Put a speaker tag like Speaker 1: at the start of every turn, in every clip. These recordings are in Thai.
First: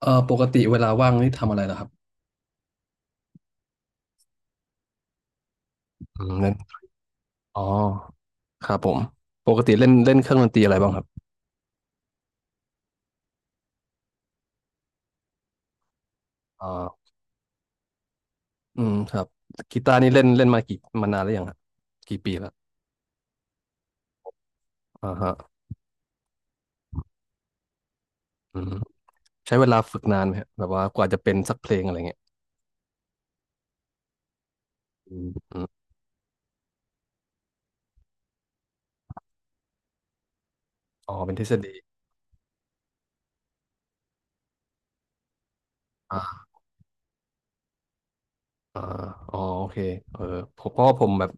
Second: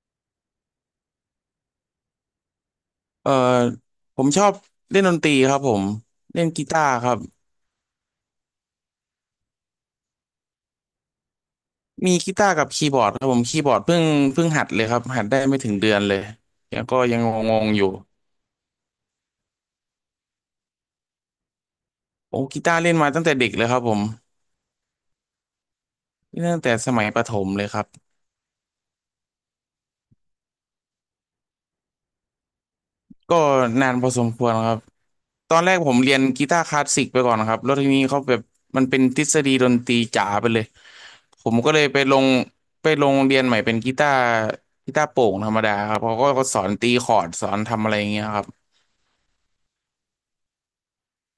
Speaker 1: ปกติเวลาว่างนี่ทำอะไรล่ะครับ
Speaker 2: เอ่อผมชอบเล่นดนตรีครับผม
Speaker 1: อืม
Speaker 2: เล่น
Speaker 1: เล่น
Speaker 2: กีตาร์ครับ
Speaker 1: อ๋อครับผมปกติเล่นเล่นเครื่องดนตรีอะไรบ้างครับ
Speaker 2: มีกีตาร์กับคีย์บอร์ดครับผมคีย์บอร์ดเพิ่งหัดเลยครับหัดได้ไม่ถึงเดือนเลย
Speaker 1: อ่
Speaker 2: แล้วก็
Speaker 1: า
Speaker 2: ยังงงๆอยู่
Speaker 1: อืมครับกีตาร์นี่เล่นเล่นมากี่มานานแล้วยังครับกี่ปี
Speaker 2: โอ้
Speaker 1: แล้ว
Speaker 2: กีตาร์เล่นมาตั้งแต่เด็กเลยครับผม
Speaker 1: อ่าฮะ
Speaker 2: เล่นตั้งแต่สมัยประถมเลยครับ
Speaker 1: อืมใช้เวลาฝึกนานไหมฮะแบบว่ากว่าจะเป็นสักเพลงอะไรเงี้ย
Speaker 2: ก็นานพอสมควรครับ
Speaker 1: อืม
Speaker 2: ต
Speaker 1: อื
Speaker 2: อนแร
Speaker 1: ม
Speaker 2: กผมเรียนกีตาร์คลาสสิกไปก่อนครับแล้วทีนี้เขาแบบมันเป็นทฤษฎีดนตรีจ๋าไปเลย
Speaker 1: อ๋อเป็นทฤ
Speaker 2: ผ
Speaker 1: ษ
Speaker 2: ม
Speaker 1: ฎี
Speaker 2: ก็เลยไปลงเรียนใหม่เป็นกีตาร์กีตาร์โปร่งธรรมดาครับเขา
Speaker 1: อ่
Speaker 2: ก็
Speaker 1: า
Speaker 2: สอนตีคอร์ดสอนทำอะไรอย่างเงี้ยครับ
Speaker 1: อ่าอ๋อโอเคเออผมเพราะว่าผมแบบ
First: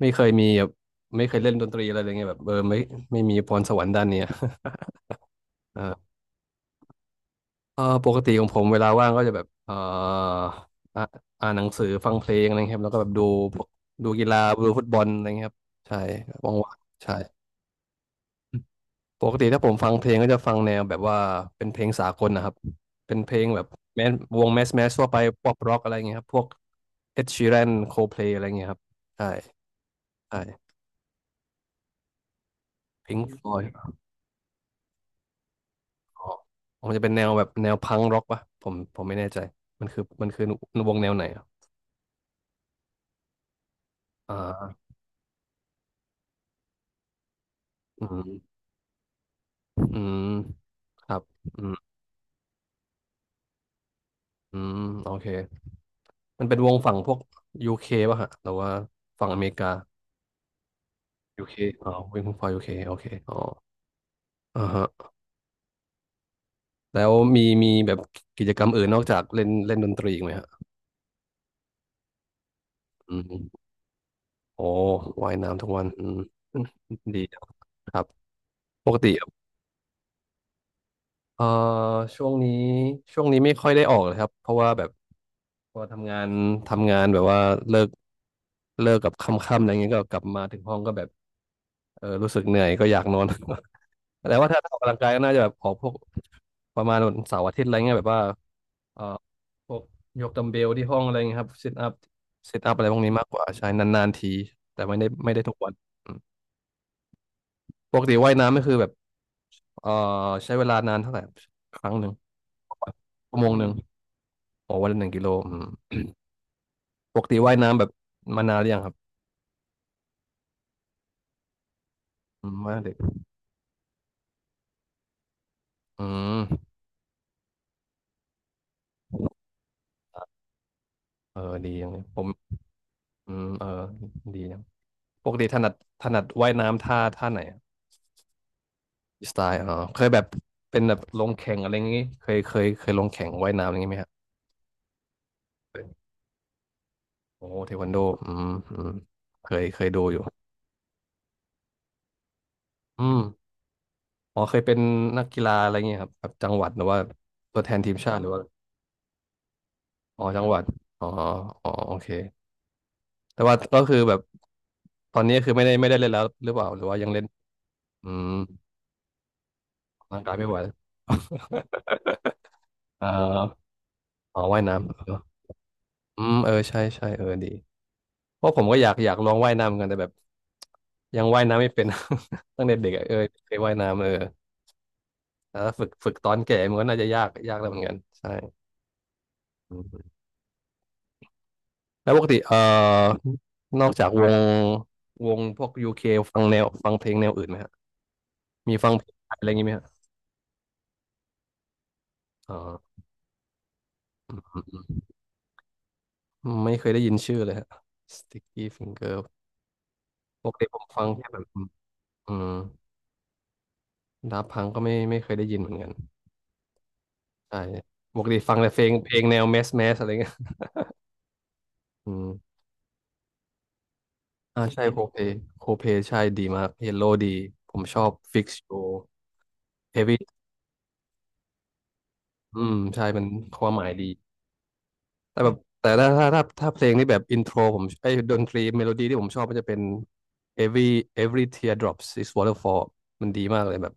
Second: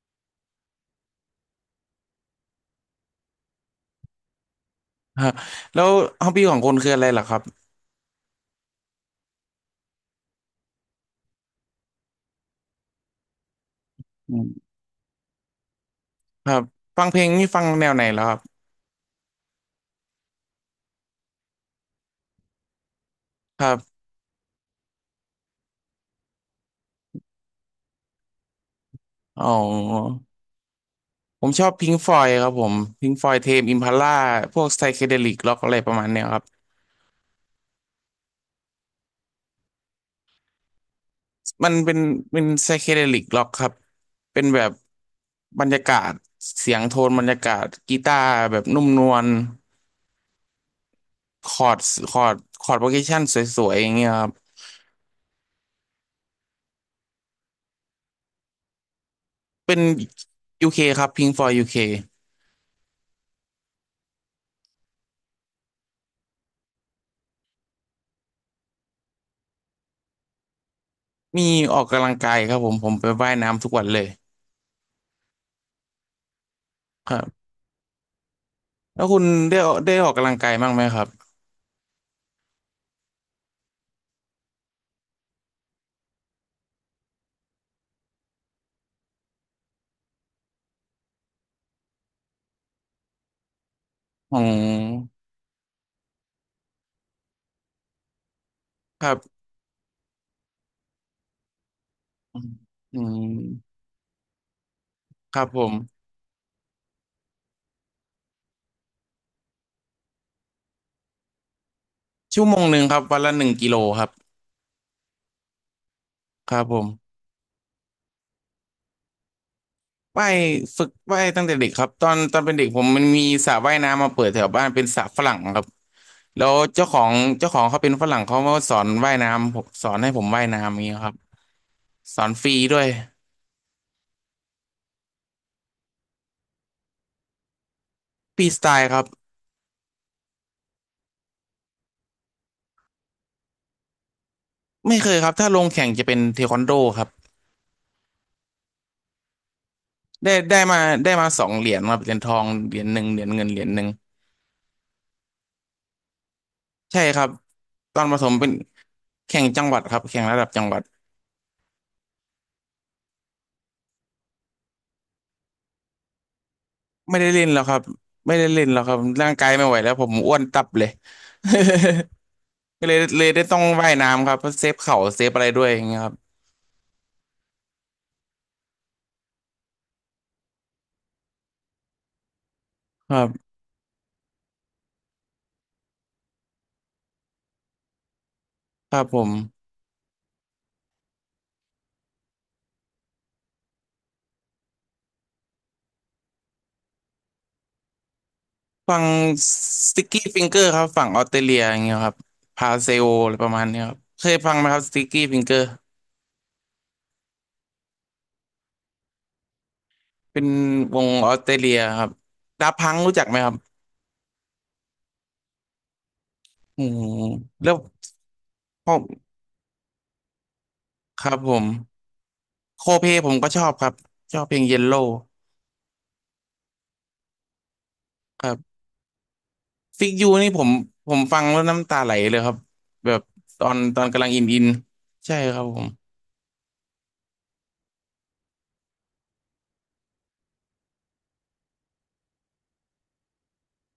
Speaker 1: ไม่เคยมีแบบไม่เคยเล่นดนตรีอะไรเลยไงแบบเออไม่ไม่มีพรสวรรค์ด้านเนี้ย
Speaker 2: ฮะ แล้ว
Speaker 1: เออ
Speaker 2: ฮอบบี้ของคนคืออะไรล่ะครับ
Speaker 1: ปกติของผมเวลาว่างก็จะแบบอ่าอ่านหนังสือฟังเพลงอะไรครับแล้วก็แบบดูพวกดูกี
Speaker 2: อื
Speaker 1: ฬา
Speaker 2: ม
Speaker 1: ดูฟุตบอลอะไรเงี้ยครับใช่ว
Speaker 2: ครับ
Speaker 1: ่างๆ
Speaker 2: ฟัง
Speaker 1: ใช่
Speaker 2: เพลงนี่ฟังแนวไหนแล้วครับ
Speaker 1: ปกติถ้าผมฟังเพลงก็จะฟังแนวแบบว่าเป็นเพลงสากลนะครับเป็นเพลงแบ
Speaker 2: ค
Speaker 1: บ
Speaker 2: รับ
Speaker 1: แมสวงแมสแมสทั่วไปป๊อปร็อกอะไรเงี้ยครับพวกเอ็ดชีแรนโคเพลอะไรเงี้ยครับใช่
Speaker 2: อ๋อ
Speaker 1: ใช่
Speaker 2: ผมชอบพิงฟอยครับผมพิง
Speaker 1: พิง
Speaker 2: ฟ
Speaker 1: ค์
Speaker 2: อย
Speaker 1: ฟ
Speaker 2: เท
Speaker 1: ลอย
Speaker 2: ม
Speaker 1: ด์
Speaker 2: อิมพัลล่าพวกไซเคเดลิกล็อกอะไรประมาณ
Speaker 1: อ๋
Speaker 2: เนี้
Speaker 1: อ
Speaker 2: ยครับ
Speaker 1: ผมจะเป็นแนวแบบแนวพังร็อกปะผมผมไม่แน่ใจมันคือวงแนวไหนอะ
Speaker 2: มันเป็นไซเคเดลิกร็อกครับเป็นแบบ
Speaker 1: อ่า
Speaker 2: บรรยากาศเสียงโทนบรรยากาศกี
Speaker 1: อื
Speaker 2: ตาร์
Speaker 1: ม
Speaker 2: แบบนุ่มนวล
Speaker 1: อืมครับ
Speaker 2: ค
Speaker 1: อื
Speaker 2: อร์ด
Speaker 1: ม
Speaker 2: คอร์ดคอร์ดโปรเกชันสวยๆอย่างเงี้ยครับ
Speaker 1: อืมโอเคมันเป็นวงฝั่งพวกยูเคป่ะฮะหรือว่าฝั่งอเมริกา
Speaker 2: เป็น UK คครับ Pink
Speaker 1: ยูเค
Speaker 2: Floyd UK
Speaker 1: อ๋อวิ่งฝั่งยูเคโอเคอ๋ออ่าฮะแล้วมีแบบกิจกรรมอื่นนอกจากเล่นเล่นดนตรีอีกไหมฮะ
Speaker 2: มีออกกำลังกายครับผมไป
Speaker 1: อืม
Speaker 2: ว่ายน้ำทุกวันเลย
Speaker 1: โอ้ว่ายน้ำทุกวันอืม
Speaker 2: ค รั
Speaker 1: ดีจัง
Speaker 2: บ
Speaker 1: ครับปก
Speaker 2: แล้ว
Speaker 1: ติ
Speaker 2: คุณได้ได้ออกกำลังกายบ้างไหมครับ
Speaker 1: เอ่อช่วงนี้ช่วงนี้ไม่ค่อยได้ออกเลยครับ เพราะว่าแบบพอทำงานแบบว่าเลิกเลิกกับค่ำๆอะไรเงี้ยก็กลับมาถึงห้องก็แบบเออรู้สึกเหนื่อยก็อยากนอน แต่
Speaker 2: อื
Speaker 1: ว่าถ้าออกกำลังกายก็
Speaker 2: ม
Speaker 1: น่าจะแบบออกพวกประมาณวันเสาร์อาทิตย์อะไรเงี้ยแบบว่าเอ่
Speaker 2: ค
Speaker 1: อ
Speaker 2: รับ
Speaker 1: พวกยกดัมเบลที่ห้องอะไรเงี้ยครับซิทอัพซิทอัพอะไรพ
Speaker 2: อื
Speaker 1: วกนี้มากกว่าใช่
Speaker 2: ม
Speaker 1: นานๆทีแต่ไม่ได้ไม่
Speaker 2: ค
Speaker 1: ได้
Speaker 2: รับ
Speaker 1: ทุก
Speaker 2: ผ
Speaker 1: วั
Speaker 2: ม
Speaker 1: นอืมปกติว่ายน้ำก็คือแบบเอ่อใช้เวลานานเท่าไหร่ครั้งหนึ่ง
Speaker 2: ชั่วโมงหนึ่งครับวันละ
Speaker 1: ชั่ว
Speaker 2: ห
Speaker 1: โม
Speaker 2: นึ่ง
Speaker 1: งหนึ่
Speaker 2: กิ
Speaker 1: ง
Speaker 2: โลครับ
Speaker 1: โอ้วันละหนึ่งกิโลอืม
Speaker 2: ครับผ
Speaker 1: ป
Speaker 2: ม
Speaker 1: กติว่ายน้ำแบบมานานหรือยังครับ
Speaker 2: ว่ายฝึกว่ายตั้งแต่เด็กครับตอน
Speaker 1: อื
Speaker 2: เป็น
Speaker 1: ม
Speaker 2: เด็ก
Speaker 1: ว่า
Speaker 2: ผม
Speaker 1: เด็ก
Speaker 2: มันมีสระว่ายน้ำมาเปิดแถวบ้านเป็นสระฝรั่งครับ
Speaker 1: อืม
Speaker 2: แล้วเจ้าของเขาเป็นฝรั่งเขามาสอนว่ายน้ำผมสอนให้ผมว่ายน้ำอย่างเงี้ยครับ
Speaker 1: เออดีอย่างเลย
Speaker 2: ส
Speaker 1: ผ
Speaker 2: อ
Speaker 1: ม
Speaker 2: นฟรีด้วย
Speaker 1: อืมเออดีนะปกติถนัดถนัดว่ายน้ำท่าท่าไหน
Speaker 2: ฟรีสไตล์ครับ
Speaker 1: สไตล์อ๋อเคยแบบเป็นแบบลงแข่งอะไรอย่างงี้เคยลงแข่งว่ายน้ำอะไรอย่างงี้ไหมครับ
Speaker 2: ไม่เคยครับถ้าลงแข่งจะเป็นเทควันโดครับ
Speaker 1: โอ้เทควันโดอืมอืมเคยดูอยู่
Speaker 2: ได้ได้มาได้มาสองเหรียญครับเหรียญทองเหรียญห
Speaker 1: อื
Speaker 2: นึ่งเห
Speaker 1: ม
Speaker 2: รียญเงินเหรียญหนึ่ง
Speaker 1: อ๋อเคยเป็นนักกีฬาอะไรอย่างเงี้ยครับแบบจังหวัดหรือว่า
Speaker 2: ใช่ครับ
Speaker 1: ตัวแทนที
Speaker 2: ต
Speaker 1: ม
Speaker 2: อน
Speaker 1: ชา
Speaker 2: ป
Speaker 1: ติ
Speaker 2: ระ
Speaker 1: ห
Speaker 2: ถ
Speaker 1: รือ
Speaker 2: ม
Speaker 1: ว่า
Speaker 2: เป็นแข่งจังหวัดครับแข่
Speaker 1: อ๋อ
Speaker 2: งระ
Speaker 1: จั
Speaker 2: ดั
Speaker 1: ง
Speaker 2: บ
Speaker 1: หวั
Speaker 2: จั
Speaker 1: ด
Speaker 2: งหวัด
Speaker 1: อ๋ออ๋อโอเคแต่ว่าก็คือแบบตอนนี้คือไม่ได้เล่นแล้วหรือเปล่าหรือว่ายัง
Speaker 2: ไม่
Speaker 1: เล่น
Speaker 2: ได้เล่นแล้วครับ
Speaker 1: อืม
Speaker 2: ไม่ได้เล่นแล้วครับร่างกายไม่ไหวแล้วผม
Speaker 1: ร่างกา
Speaker 2: อ้
Speaker 1: ย
Speaker 2: วน
Speaker 1: ไม่ไหว
Speaker 2: ตับเลย ก็เลย
Speaker 1: เอ่อ
Speaker 2: เลยได้ต้องว่ายน้ำครับ
Speaker 1: อ๋อ
Speaker 2: เพราะ
Speaker 1: ว่าย
Speaker 2: เซฟ
Speaker 1: น้ำ
Speaker 2: เข่า
Speaker 1: เออ
Speaker 2: เซฟอะไรด้วยอย่างเงี้ยครับ
Speaker 1: อืมเออใช่ใช่เออดี เพราะผมก็อยากลองว่ายน้ำเหมือนกันแต่แบบยังว่ายน้ำไม่เป็น ตั้งแต่เด็กอะ
Speaker 2: ค
Speaker 1: เออ
Speaker 2: รับ
Speaker 1: เคยว่ายน้ำเออแต่ถ้าฝึกตอนแก่มันก็น่าจะยากแล้วเหมือนกันใช่
Speaker 2: ครับผม
Speaker 1: อืมแล้วปกตินอกจากวงพวกยูเคฟังแนวฟังเพลงแนวอื่นไหมฮะมีฟัง
Speaker 2: ฟั
Speaker 1: เพ
Speaker 2: ง
Speaker 1: ลงไทยอะไรอย่างงี้ไหมฮะ
Speaker 2: สติ c กี้ฟิงเกอร์ครับฝั่งออสเตรเลียอย่างเงี้ยครับ
Speaker 1: อ๋
Speaker 2: พาเซ
Speaker 1: อ
Speaker 2: โออะไรประมาณเนี้ยครับเค
Speaker 1: อื
Speaker 2: ย
Speaker 1: ม
Speaker 2: ฟังไหมครับสติ c กี้ฟิงเกอร์
Speaker 1: อืมไม่เคยได้ยินชื่อเลยฮะ Sticky Finger
Speaker 2: เป็
Speaker 1: ป
Speaker 2: น
Speaker 1: กติผม
Speaker 2: ว
Speaker 1: ฟัง
Speaker 2: ง
Speaker 1: แค่
Speaker 2: ออ
Speaker 1: แบ
Speaker 2: ส
Speaker 1: บ
Speaker 2: เตร
Speaker 1: อืม
Speaker 2: เลียครับ
Speaker 1: อืม
Speaker 2: ดาพังรู้จักไหมครับ
Speaker 1: ดับพังก็ไม่เคยได้ยินเหมือนกัน
Speaker 2: อืม
Speaker 1: ใช่
Speaker 2: แล้ว
Speaker 1: ปกติฟังแต่เพล
Speaker 2: พ
Speaker 1: ง
Speaker 2: อ
Speaker 1: เพลงแนวแมสแมสอะไรเงี้ย
Speaker 2: ครับผม
Speaker 1: อืม
Speaker 2: โคเพผมก็ชอบครับชอบเพล
Speaker 1: อ่า
Speaker 2: งเย
Speaker 1: ใช่
Speaker 2: ล
Speaker 1: โค
Speaker 2: โล่
Speaker 1: เพโคเพใช่ดีมากเยลโลดีผมชอบฟิ
Speaker 2: ค
Speaker 1: ก
Speaker 2: รั
Speaker 1: โช
Speaker 2: บ
Speaker 1: เฮฟ
Speaker 2: ฟิก
Speaker 1: วี่
Speaker 2: ยูนี่ผมฟังแล้วน้ำตาไหลเลยครับ
Speaker 1: อืมใช่
Speaker 2: แบ
Speaker 1: มั
Speaker 2: บ
Speaker 1: นค
Speaker 2: ตอ
Speaker 1: วาม
Speaker 2: น
Speaker 1: หมาย
Speaker 2: ตอ
Speaker 1: ดี
Speaker 2: นกำลังอินใช่
Speaker 1: แต่แบ
Speaker 2: ค
Speaker 1: บ
Speaker 2: รับผม
Speaker 1: แต่ถ้าเพลงนี่แบบอินโทรผมไอ้ยดนตรีเมโลดี้ที่ผมชอบมันจะเป็น every every tear drops is waterfall มันดีมากเลยแบบ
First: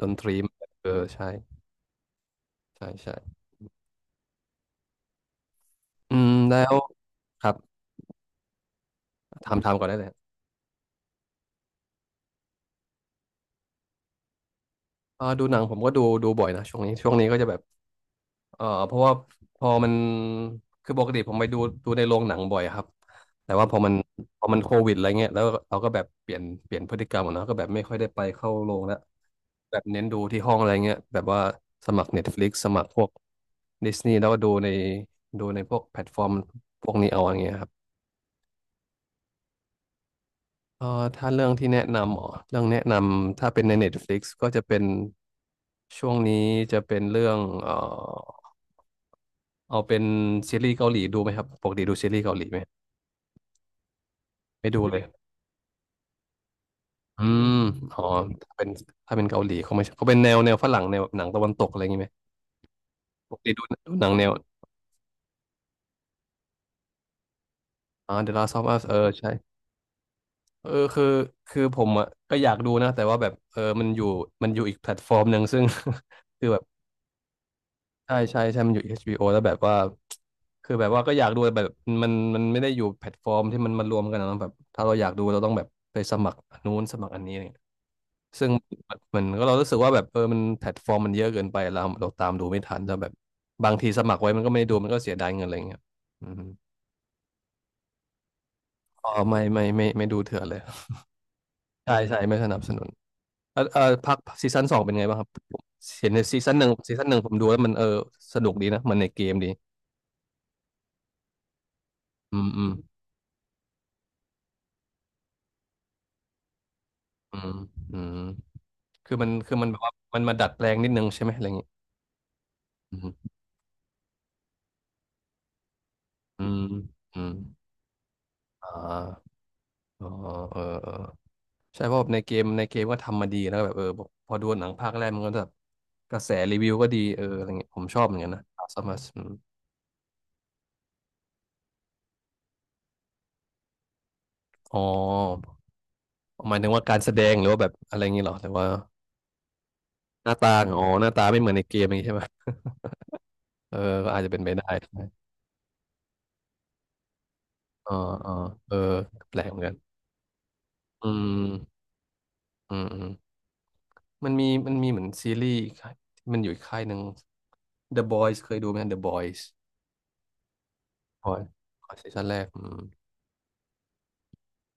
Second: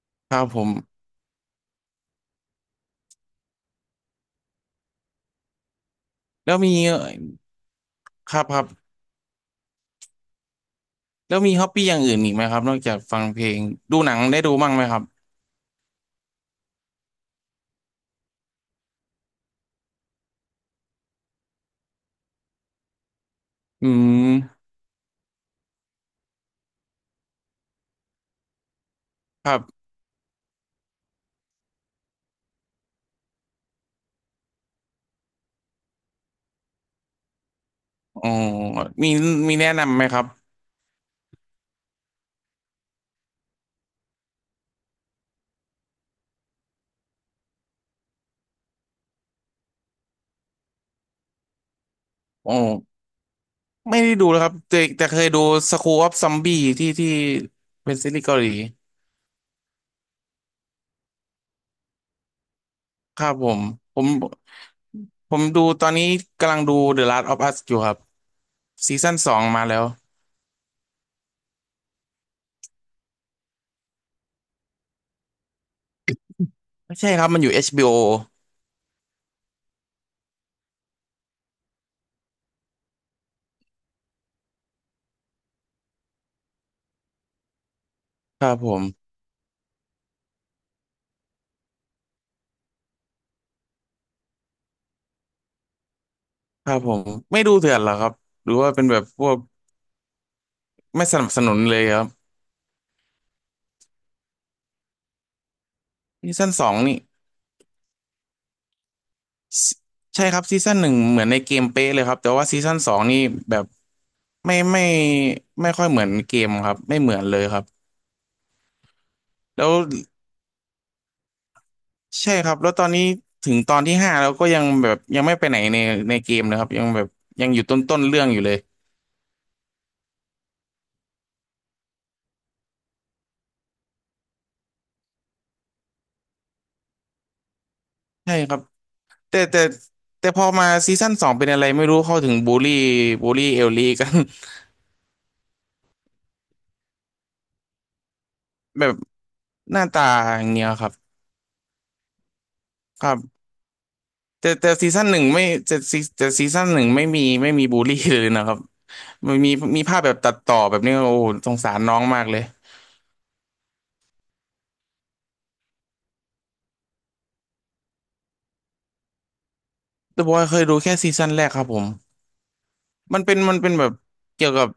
Speaker 1: ดนต
Speaker 2: ค
Speaker 1: รี
Speaker 2: รับ
Speaker 1: มัน
Speaker 2: ผ
Speaker 1: เออ
Speaker 2: ม
Speaker 1: ใช่ใช่ใช่อืม
Speaker 2: แล้ว
Speaker 1: แล้
Speaker 2: มี
Speaker 1: วครับ
Speaker 2: ครับครับ
Speaker 1: ทำก่อนได้เลย
Speaker 2: แล้วมีฮอปปี้อย่างอื่นอีกไหมครับนอกจากฟังเพลงดูหนังได้ดูบ้างไหมครับ
Speaker 1: อ่าดูหนังผมก็ดูบ่อยนะช่วงนี้ช่วงนี้ก็จะแบบ เออเพราะว่าพอมันคือปกติผมไปดูดูในโรงหนังบ่อยครับแต่ว่าพอ
Speaker 2: อื
Speaker 1: มัน
Speaker 2: ม
Speaker 1: โควิดอะไรเงี้ยแล้วเราก็แบบเปลี่ยนพฤติกรรมขอะเนาะก็แบบไม่ค่อยได้ไปเข้าโรงแล้ว
Speaker 2: ครั
Speaker 1: แบบ
Speaker 2: บ
Speaker 1: เน้นดูที่ห้องอะไรเงี้ยแบบว่าสมัคร Netflix สมัครพวกดิสนีย์แล้วก็ดูในดูในพวกแพลตฟอร์มพวกนี้เอาอย่างเงี้ยครับ
Speaker 2: อ๋อมีมีแนะนำไหมครับ
Speaker 1: เออถ้าเรื่องที่แนะนำอ๋อเรื่องแนะนำถ้าเป็นใน Netflix ก็จะเป็นช่วงนี้จะเป็นเรื่องเออ เอาเป็นซีรีส์เกาหลีดูไหมครับปกติดูซีรีส์เกาหลี
Speaker 2: อ๋อ
Speaker 1: ไหม
Speaker 2: ไม่ได้ดูเลยครับ
Speaker 1: ไม่
Speaker 2: แต่
Speaker 1: ดูเลย
Speaker 2: แต่เคยดู School of Zombie ที่
Speaker 1: อืม
Speaker 2: เป็น
Speaker 1: อ๋อ
Speaker 2: ซีรีส์เกาหลี
Speaker 1: ถ้าเป็นเกาหลีเขาไม่ใช่เขาเป็นแนวแนวฝรั่งแนวแบบหนังตะวันตกอะไรอย่างงี้ไหม
Speaker 2: ครั
Speaker 1: ป
Speaker 2: บ
Speaker 1: กติดู
Speaker 2: ผ
Speaker 1: หนั
Speaker 2: ม
Speaker 1: งแนว
Speaker 2: ผมดูตอนนี้กำลังดู The Last of Us อยู่ครับ
Speaker 1: อ่า The Last of Us เอ
Speaker 2: ซี
Speaker 1: อ
Speaker 2: ซั่นส
Speaker 1: ใช่
Speaker 2: องมาแล้ว
Speaker 1: เออคือผมอ่ะก็อยากดูนะแต่ว่าแบบเออมันอยู่อีกแพลตฟอร์มหนึ่งซึ่ง คือแบบ
Speaker 2: ไม่ใช่ครับมันอยู่ HBO
Speaker 1: ใช่ใช่ใช่มันอยู่ HBO แล้วแบบว่าคือแบบว่าก็อยากดูแต่แบบมันไม่ได้อยู่แพลตฟอร์มที่มันมารวมกันนะแบบถ้าเราอยากดูเราต้องแบบไปสมัครอันนู้นสมัครอันนี้
Speaker 2: ค
Speaker 1: ซึ่
Speaker 2: รั
Speaker 1: ง
Speaker 2: บผม
Speaker 1: มันก็เรารู้สึกว่าแบบเออมันแพลตฟอร์มมันเยอะเกินไปเราตามดูไม่ทันแล้วแบบบางทีสมัครไว้มันก็ไม่ได้ดูมันก็เสียดายเงินอะไรเงี้ยอืม
Speaker 2: ครับผมไม่ดูเถื่อนเหรอครับหรือว่าเป็นแบบ
Speaker 1: อ๋อ
Speaker 2: พวก
Speaker 1: ไม่ดูเถื่อนเลย
Speaker 2: ไม่สนับสนุนเลย
Speaker 1: ใช่
Speaker 2: ครับ
Speaker 1: ใช่ไม่สนับสนุนเออเออพักซีซั่นสองเป็นไงบ้างครับเห็นใน
Speaker 2: ซี
Speaker 1: ซี
Speaker 2: ซั่น
Speaker 1: ซั่นห
Speaker 2: ส
Speaker 1: นึ่
Speaker 2: อ
Speaker 1: ง
Speaker 2: งนี่
Speaker 1: ผมดูแล้วมันเออสนุกดีนะมันในเกมดี
Speaker 2: Si- ใช่ครับซีซั่นหนึ่งเหมือนในเกมเป๊ะเลยครับแต่
Speaker 1: อื
Speaker 2: ว่า
Speaker 1: ม
Speaker 2: ซี
Speaker 1: อืม
Speaker 2: ซั่นสองนี่แบบไม่ไม่ค่อยเหมือนเกมครับไม่เหมือนเล
Speaker 1: อื
Speaker 2: ย
Speaker 1: ม
Speaker 2: ครับ
Speaker 1: อืมคือมัน
Speaker 2: แล้ว
Speaker 1: แบบว่ามันมาดัดแปลงนิดนึงใช่ไหมอะไรอย่างเงี้ย
Speaker 2: ใช่ครับแล้วตอน
Speaker 1: อื
Speaker 2: นี้
Speaker 1: ม
Speaker 2: ถึงตอนที่ห้าแล้วก็ยังแบบยังไม่ไปไหนในเกม
Speaker 1: อื
Speaker 2: เลย
Speaker 1: ม
Speaker 2: ครับยังแบบ
Speaker 1: อืม
Speaker 2: ยังอยู่ต้นเรื่องอยู่เลย
Speaker 1: อ่าอ๋อเออเออ ใช่เพราะแบบในเกมก็ทำมาดีแล้วก็แบบเออพอดูหนังภาคแรกมันก็แบบกระแสรีวิวก็ดีเอออะไรเงี้ยผมชอบเหมือนกัน
Speaker 2: ใช่
Speaker 1: นะ
Speaker 2: ครับ
Speaker 1: สมัส
Speaker 2: แต่แต่แต่พอมาซีซั่นสองเป็นอะไรไม่รู้เข้าถึงบูลลี่บูลลี่เอลลี่กัน
Speaker 1: อ๋อหมายถึงว่าการแสดงหรือว่าแบบอะไรเงงี้ยหรอแต่ว่า
Speaker 2: แบบหน้าตา
Speaker 1: หน้า
Speaker 2: อย่าง
Speaker 1: ตา
Speaker 2: เงี้ย
Speaker 1: อ๋
Speaker 2: ค
Speaker 1: อ
Speaker 2: รับ
Speaker 1: หน้าตาไม่เหมือนในเกมอย่างงี้ใช่ไหม
Speaker 2: ครับ
Speaker 1: เออก็อาจจะเป็นไป
Speaker 2: แต่
Speaker 1: ได้
Speaker 2: แต่ซี
Speaker 1: ใช่ไหม
Speaker 2: ซั่นหนึ่งไม่แต่ซีซั่นหนึ่งไม่มีบูล
Speaker 1: อ๋อ
Speaker 2: ลี่เลย
Speaker 1: อ๋อ
Speaker 2: นะครับ
Speaker 1: เออ
Speaker 2: มั
Speaker 1: แป
Speaker 2: น
Speaker 1: ล
Speaker 2: มี
Speaker 1: กเหมือนกัน
Speaker 2: มีภาพแบบตัดต่อแบบนี้
Speaker 1: อื
Speaker 2: โอ้
Speaker 1: ม
Speaker 2: สงสารน้องมากเลย
Speaker 1: อืมอืมมันมีเหมือนซีรีส์อีกค่ายที่มันอยู่อีกค่ายหนึ่ง The Boys เคยดูไหม The Boys
Speaker 2: แต่บอกว่าเคยดูแค่ซีซั่นแร
Speaker 1: Boys
Speaker 2: กครับผม
Speaker 1: อ๋อซีซั่นแรกอืม
Speaker 2: มันเป็นแบบเกี่ยวกับ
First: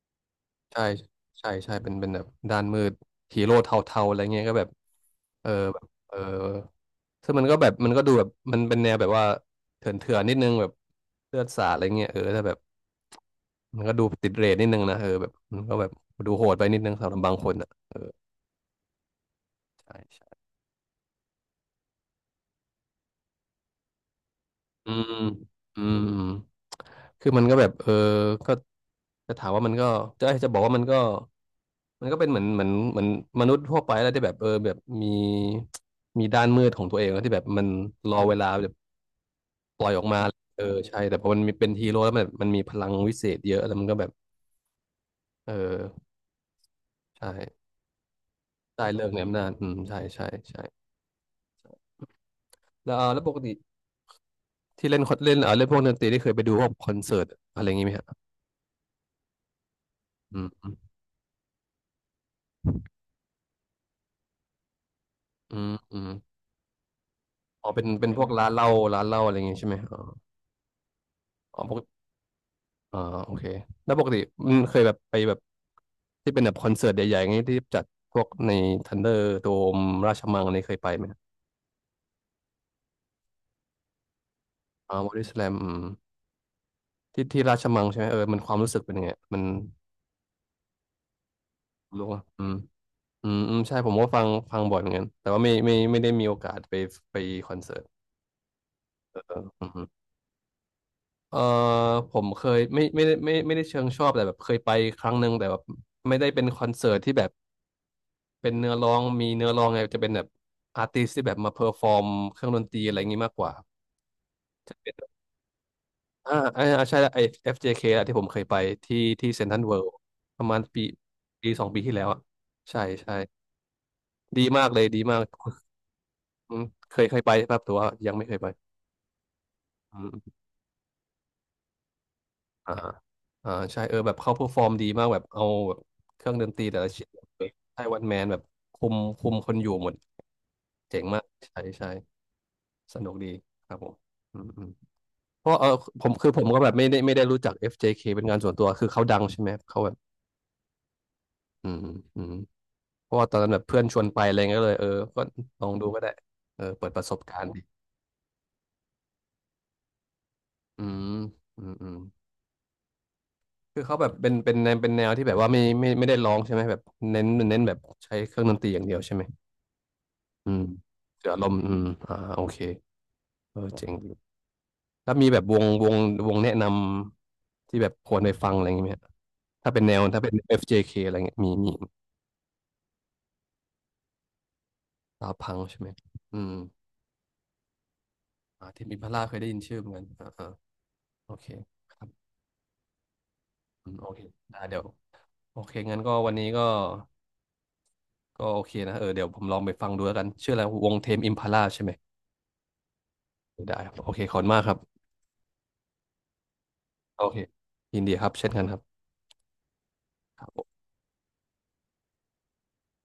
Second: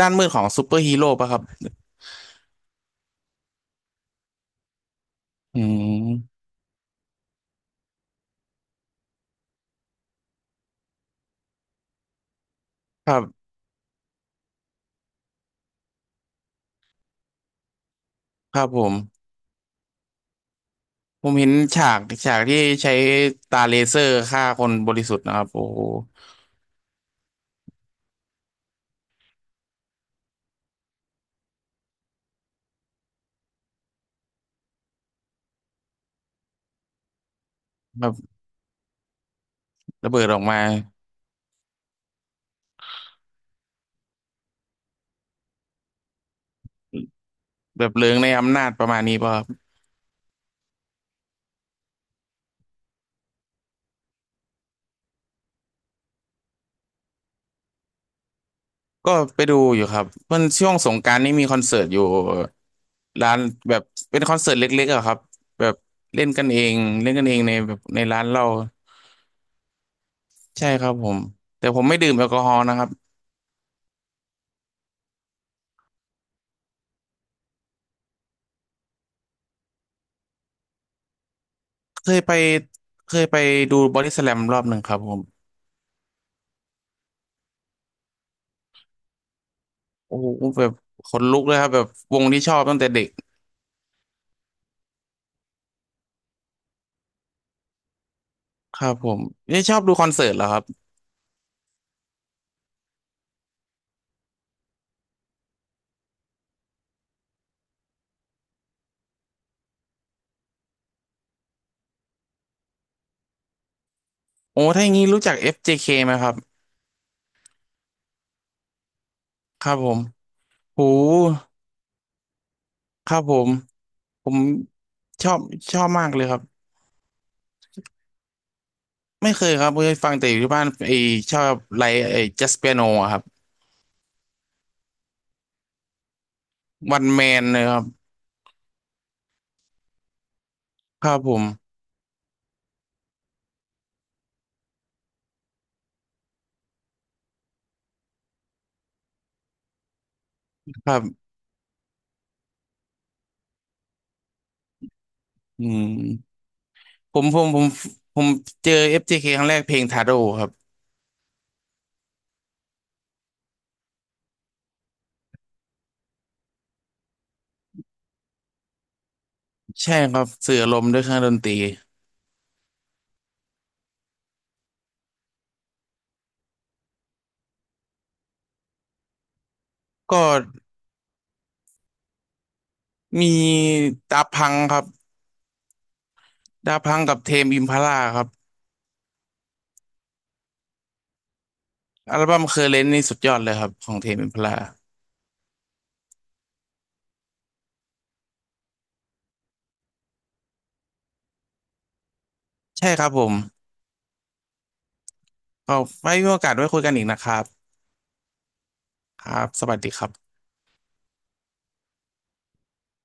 Speaker 2: ด้านมืดของซูเปอ
Speaker 1: ใช่
Speaker 2: ร์ฮีโร่ป่ะครับ
Speaker 1: ใช่ใช่เป็นแบบด้านมืดฮีโร่เทาๆอะไรเงี้ยก็แบบเออ
Speaker 2: อื
Speaker 1: แบบเออ
Speaker 2: ม
Speaker 1: ซึ่งมันก็แบบมันก็ดูแบบมันเป็นแนวแบบว่าเถื่อนๆนิดนึงแบบเลือดสาดอะไรเงี้ยเออถ้าแบบ
Speaker 2: ครับ
Speaker 1: มันก็ดูติดเรทนิดนึงนะเออแบบมันก็แบบดูโหดไปนิดนึงสำหรับบางคนอ่ะเออ
Speaker 2: ครับผม
Speaker 1: ใช่ใช่
Speaker 2: ผมเห็นฉากที่ใช้ตาเลเซอร์ฆ่าคน
Speaker 1: อื
Speaker 2: บริ
Speaker 1: ม
Speaker 2: สุทธิ์นะครับโอ้
Speaker 1: อื
Speaker 2: โห
Speaker 1: มอืมคือมันก็แบบเออก็จะถามว่ามันก็จะบอกว่ามันก็ มันก็เป็นเหมือนมนุษย์ทั่วไปแล้วที่แบบเออแบบมีด้านมืดของตัวเองแล้วที่แบบมันร
Speaker 2: แบบ
Speaker 1: อเวลาแบบปล่อยออก
Speaker 2: ระเบิ
Speaker 1: มา
Speaker 2: ดออกมา
Speaker 1: เออใช่แต่พอมันมีเป็นฮีโร่แล้วมันมีพลังวิเศษเยอะแล้วมันก็แบบเออใช่
Speaker 2: แบบเลิงในอำนาจป
Speaker 1: ได้
Speaker 2: ระมาณ
Speaker 1: เรื่
Speaker 2: นี้
Speaker 1: ใน
Speaker 2: ป่ะ
Speaker 1: อำ
Speaker 2: ครั
Speaker 1: นา
Speaker 2: บ
Speaker 1: จอืมใช่ใช่ใช่แล้วเออแล้วปกติที่เล่นคอนเล่นเออเล่นพวกดนตรีที่เคยไปดูพวกคอนเสิร์ตอะไรอย่างงี้ไหมฮะ
Speaker 2: ก็ไปดูอยู่ครับ
Speaker 1: อื
Speaker 2: เพื่อนช่วงส
Speaker 1: ม
Speaker 2: งกรานต์นี่มีคอนเสิร์ตอยู่ ร้านแบบเป็นคอนเสิร์ตเล็กๆอะครับ
Speaker 1: อื
Speaker 2: แบ
Speaker 1: ม
Speaker 2: บ
Speaker 1: อืม
Speaker 2: เล่นกันเองเล่นกันเองใน
Speaker 1: อ๋อ
Speaker 2: แบบ
Speaker 1: เป็น
Speaker 2: ใน
Speaker 1: พ
Speaker 2: ร้า
Speaker 1: ว
Speaker 2: น
Speaker 1: ก
Speaker 2: เรา
Speaker 1: ร้านเหล้าอะไรอย่างงี้ใช่ไหมอ๋อ
Speaker 2: ใช่ครับผม
Speaker 1: อ๋อ
Speaker 2: แต่
Speaker 1: ป
Speaker 2: ผมไม่
Speaker 1: ก
Speaker 2: ดื่มแอลกอฮอล์นะครับ
Speaker 1: อ่าโอเคแล้วปกติมันเคยแบบไปแบบที่เป็นแบบคอนเสิร์ตใหญ่ๆงี้ที่จัดพวกในทันเดอร์โดมราชมังนี่เคยไปไหม
Speaker 2: เคยไปเคยไปดูบอดี้สแลมรอบหนึ่งค
Speaker 1: อ่า
Speaker 2: รับ
Speaker 1: บ
Speaker 2: ผ
Speaker 1: อ
Speaker 2: ม
Speaker 1: ดี้สแลมอืมที่ที่ราชมังใช่ไหมเออมันความรู้สึกเป็นยังไงมัน
Speaker 2: โอ้โหแบบขนลุกเลยครับแบบ
Speaker 1: รู้
Speaker 2: ว
Speaker 1: ว่า
Speaker 2: งที่
Speaker 1: อื
Speaker 2: ช
Speaker 1: ม
Speaker 2: อบตั้งแต่เด็ก
Speaker 1: อืมอืมใช่ผมก็ฟังบ่อยเหมือนกันแต่ว่าไม่ได้มีโอกาสไปไปคอนเสิร์ต
Speaker 2: ครับผ
Speaker 1: เออ
Speaker 2: มนี่
Speaker 1: อืม
Speaker 2: ชอ
Speaker 1: ฮึ
Speaker 2: บดูคอนเสิร์ตเหรอครับ
Speaker 1: เออผมเคยไม่ไม่ได้เชิงชอบแต่แบบเคยไปครั้งหนึ่งแต่แบบไม่ได้เป็นคอนเสิร์ตที่แบบ เป็นเนื้อร้องมีเนื้อร้องไงจะเป็นแบบอาร์ติสที่แบบมาเพอร์ฟอร์มเครื่องดนตรีอะไรอย่างงี้มากกว่า
Speaker 2: โอ้
Speaker 1: จะ
Speaker 2: ถ้าอ
Speaker 1: เป็
Speaker 2: ย่า
Speaker 1: น
Speaker 2: งนี้รู้จัก FJK ไหมครั
Speaker 1: อ่า
Speaker 2: บ
Speaker 1: อ่าใช่แล้วไอ้ FJK อฟเจเคอะที่ผมเคยไปที่ที่เซ็นทรัล
Speaker 2: ครั
Speaker 1: เวิ
Speaker 2: บ
Speaker 1: ล
Speaker 2: ผ
Speaker 1: ด์
Speaker 2: ม
Speaker 1: ประมาณปี
Speaker 2: โห
Speaker 1: สองปีที่แล้วอะใช่
Speaker 2: ค
Speaker 1: ใช่
Speaker 2: รับผมผม
Speaker 1: ดีมากเลยดีมาก
Speaker 2: ชอบชอบมากเลยครับ
Speaker 1: อืมเคยไปครับแต่ว่ายังไม่เคยไป
Speaker 2: ไม่เคยครับเคย
Speaker 1: อื
Speaker 2: ฟังแต่
Speaker 1: ม
Speaker 2: อยู่ที่บ้านไอชอบไลฟ์ไอจัสเปี
Speaker 1: อ่า
Speaker 2: ยโนครับ
Speaker 1: อ่าใช่เออแบบเขาเพอร์ฟอร์มดีมากแบบเอาแบบเครื่องดนตรีแต่ละ
Speaker 2: วั
Speaker 1: ชิ้
Speaker 2: น
Speaker 1: น
Speaker 2: แมนเลยครั
Speaker 1: ไต้
Speaker 2: บ
Speaker 1: หวันแมนแบบคุมคนอยู่หมดเจ๋
Speaker 2: ค
Speaker 1: ง
Speaker 2: รับ
Speaker 1: มาก
Speaker 2: ผม
Speaker 1: ใช่ใช่สนุกดีครับผมอืมอืม เพราะเออผมคือผมก็แบบไม่ได้รู้จัก FJK เจเคเป็นงานส่วนตัวคือเขาดังใช่ไหมเขาแบบ
Speaker 2: ครับ
Speaker 1: อืมอืมเพราะว่าตอนนั้นแบบเพื่อนชวนไปอะไรเงี้ยก็เลยเออก็
Speaker 2: อื
Speaker 1: ลองดูก็ได้
Speaker 2: ม
Speaker 1: เออเปิดประส
Speaker 2: ผ
Speaker 1: บ
Speaker 2: ม
Speaker 1: กา
Speaker 2: ผ
Speaker 1: ร
Speaker 2: ม
Speaker 1: ณ์
Speaker 2: ผ
Speaker 1: ดิ
Speaker 2: มผมเจอ FJK คครั้งแรกเพลงทาโร่ครับ
Speaker 1: อืมอืมอืมคือเขาแบบเป็นแนวเป็นแนวที่แบบว่าไม่ได้ร้องใช่ไหมแบบเน้นแบบใช้เครื่องดนตรีอย่างเดียวใช่ไหม
Speaker 2: ใช่ครับ
Speaker 1: อื
Speaker 2: สื่อ
Speaker 1: ม
Speaker 2: อารมณ์ด้วยเครื่อง
Speaker 1: เสื
Speaker 2: ด
Speaker 1: อ
Speaker 2: น
Speaker 1: ล
Speaker 2: ตรี
Speaker 1: มอืมอ่าโอเคเออเจ๋งดีแล้วมีแบบวงแนะนำที่แบบควรไปฟังอะไรอย่างเงี้ยไหมฮะถ้าเป็นแนวถ้า
Speaker 2: ก็
Speaker 1: เป็น FJK อฟเจเคอะไรเงี้ยมีมี
Speaker 2: มีดาพังครับ
Speaker 1: ดาวพังใช่ไหม อืม
Speaker 2: ดาพังกับเทมอิมพาลาครับ
Speaker 1: อ่าเทมิพัลล่าเคยได้ยินชื่อเหมือนกันอ่าอ่าโอเคครับ
Speaker 2: อัลบั้มเคอร์เรนนี่สุดยอดเลยครับ
Speaker 1: อื
Speaker 2: ขอ
Speaker 1: ม
Speaker 2: ง
Speaker 1: โอ
Speaker 2: เทม
Speaker 1: เค
Speaker 2: อิมพาลา
Speaker 1: อ่าเดี๋ยวโอเคงั้นก็วันนี้ก็โอเคนะเออเดี๋ยวผมลองไปฟังดูแล้วกันชื่ออะไรวงเทมอิมพาล่าใช่ไหม
Speaker 2: ใช่ครับผม
Speaker 1: ได้ครับโอเคขอบคุณมากครับ
Speaker 2: ก็ไว้มีโอกาสไว้คุยกันอีกนะ
Speaker 1: โอ
Speaker 2: ค
Speaker 1: เค
Speaker 2: รับ
Speaker 1: ยินดีครับ เช่นกันครั
Speaker 2: ครับสวัสดีครับ
Speaker 1: บ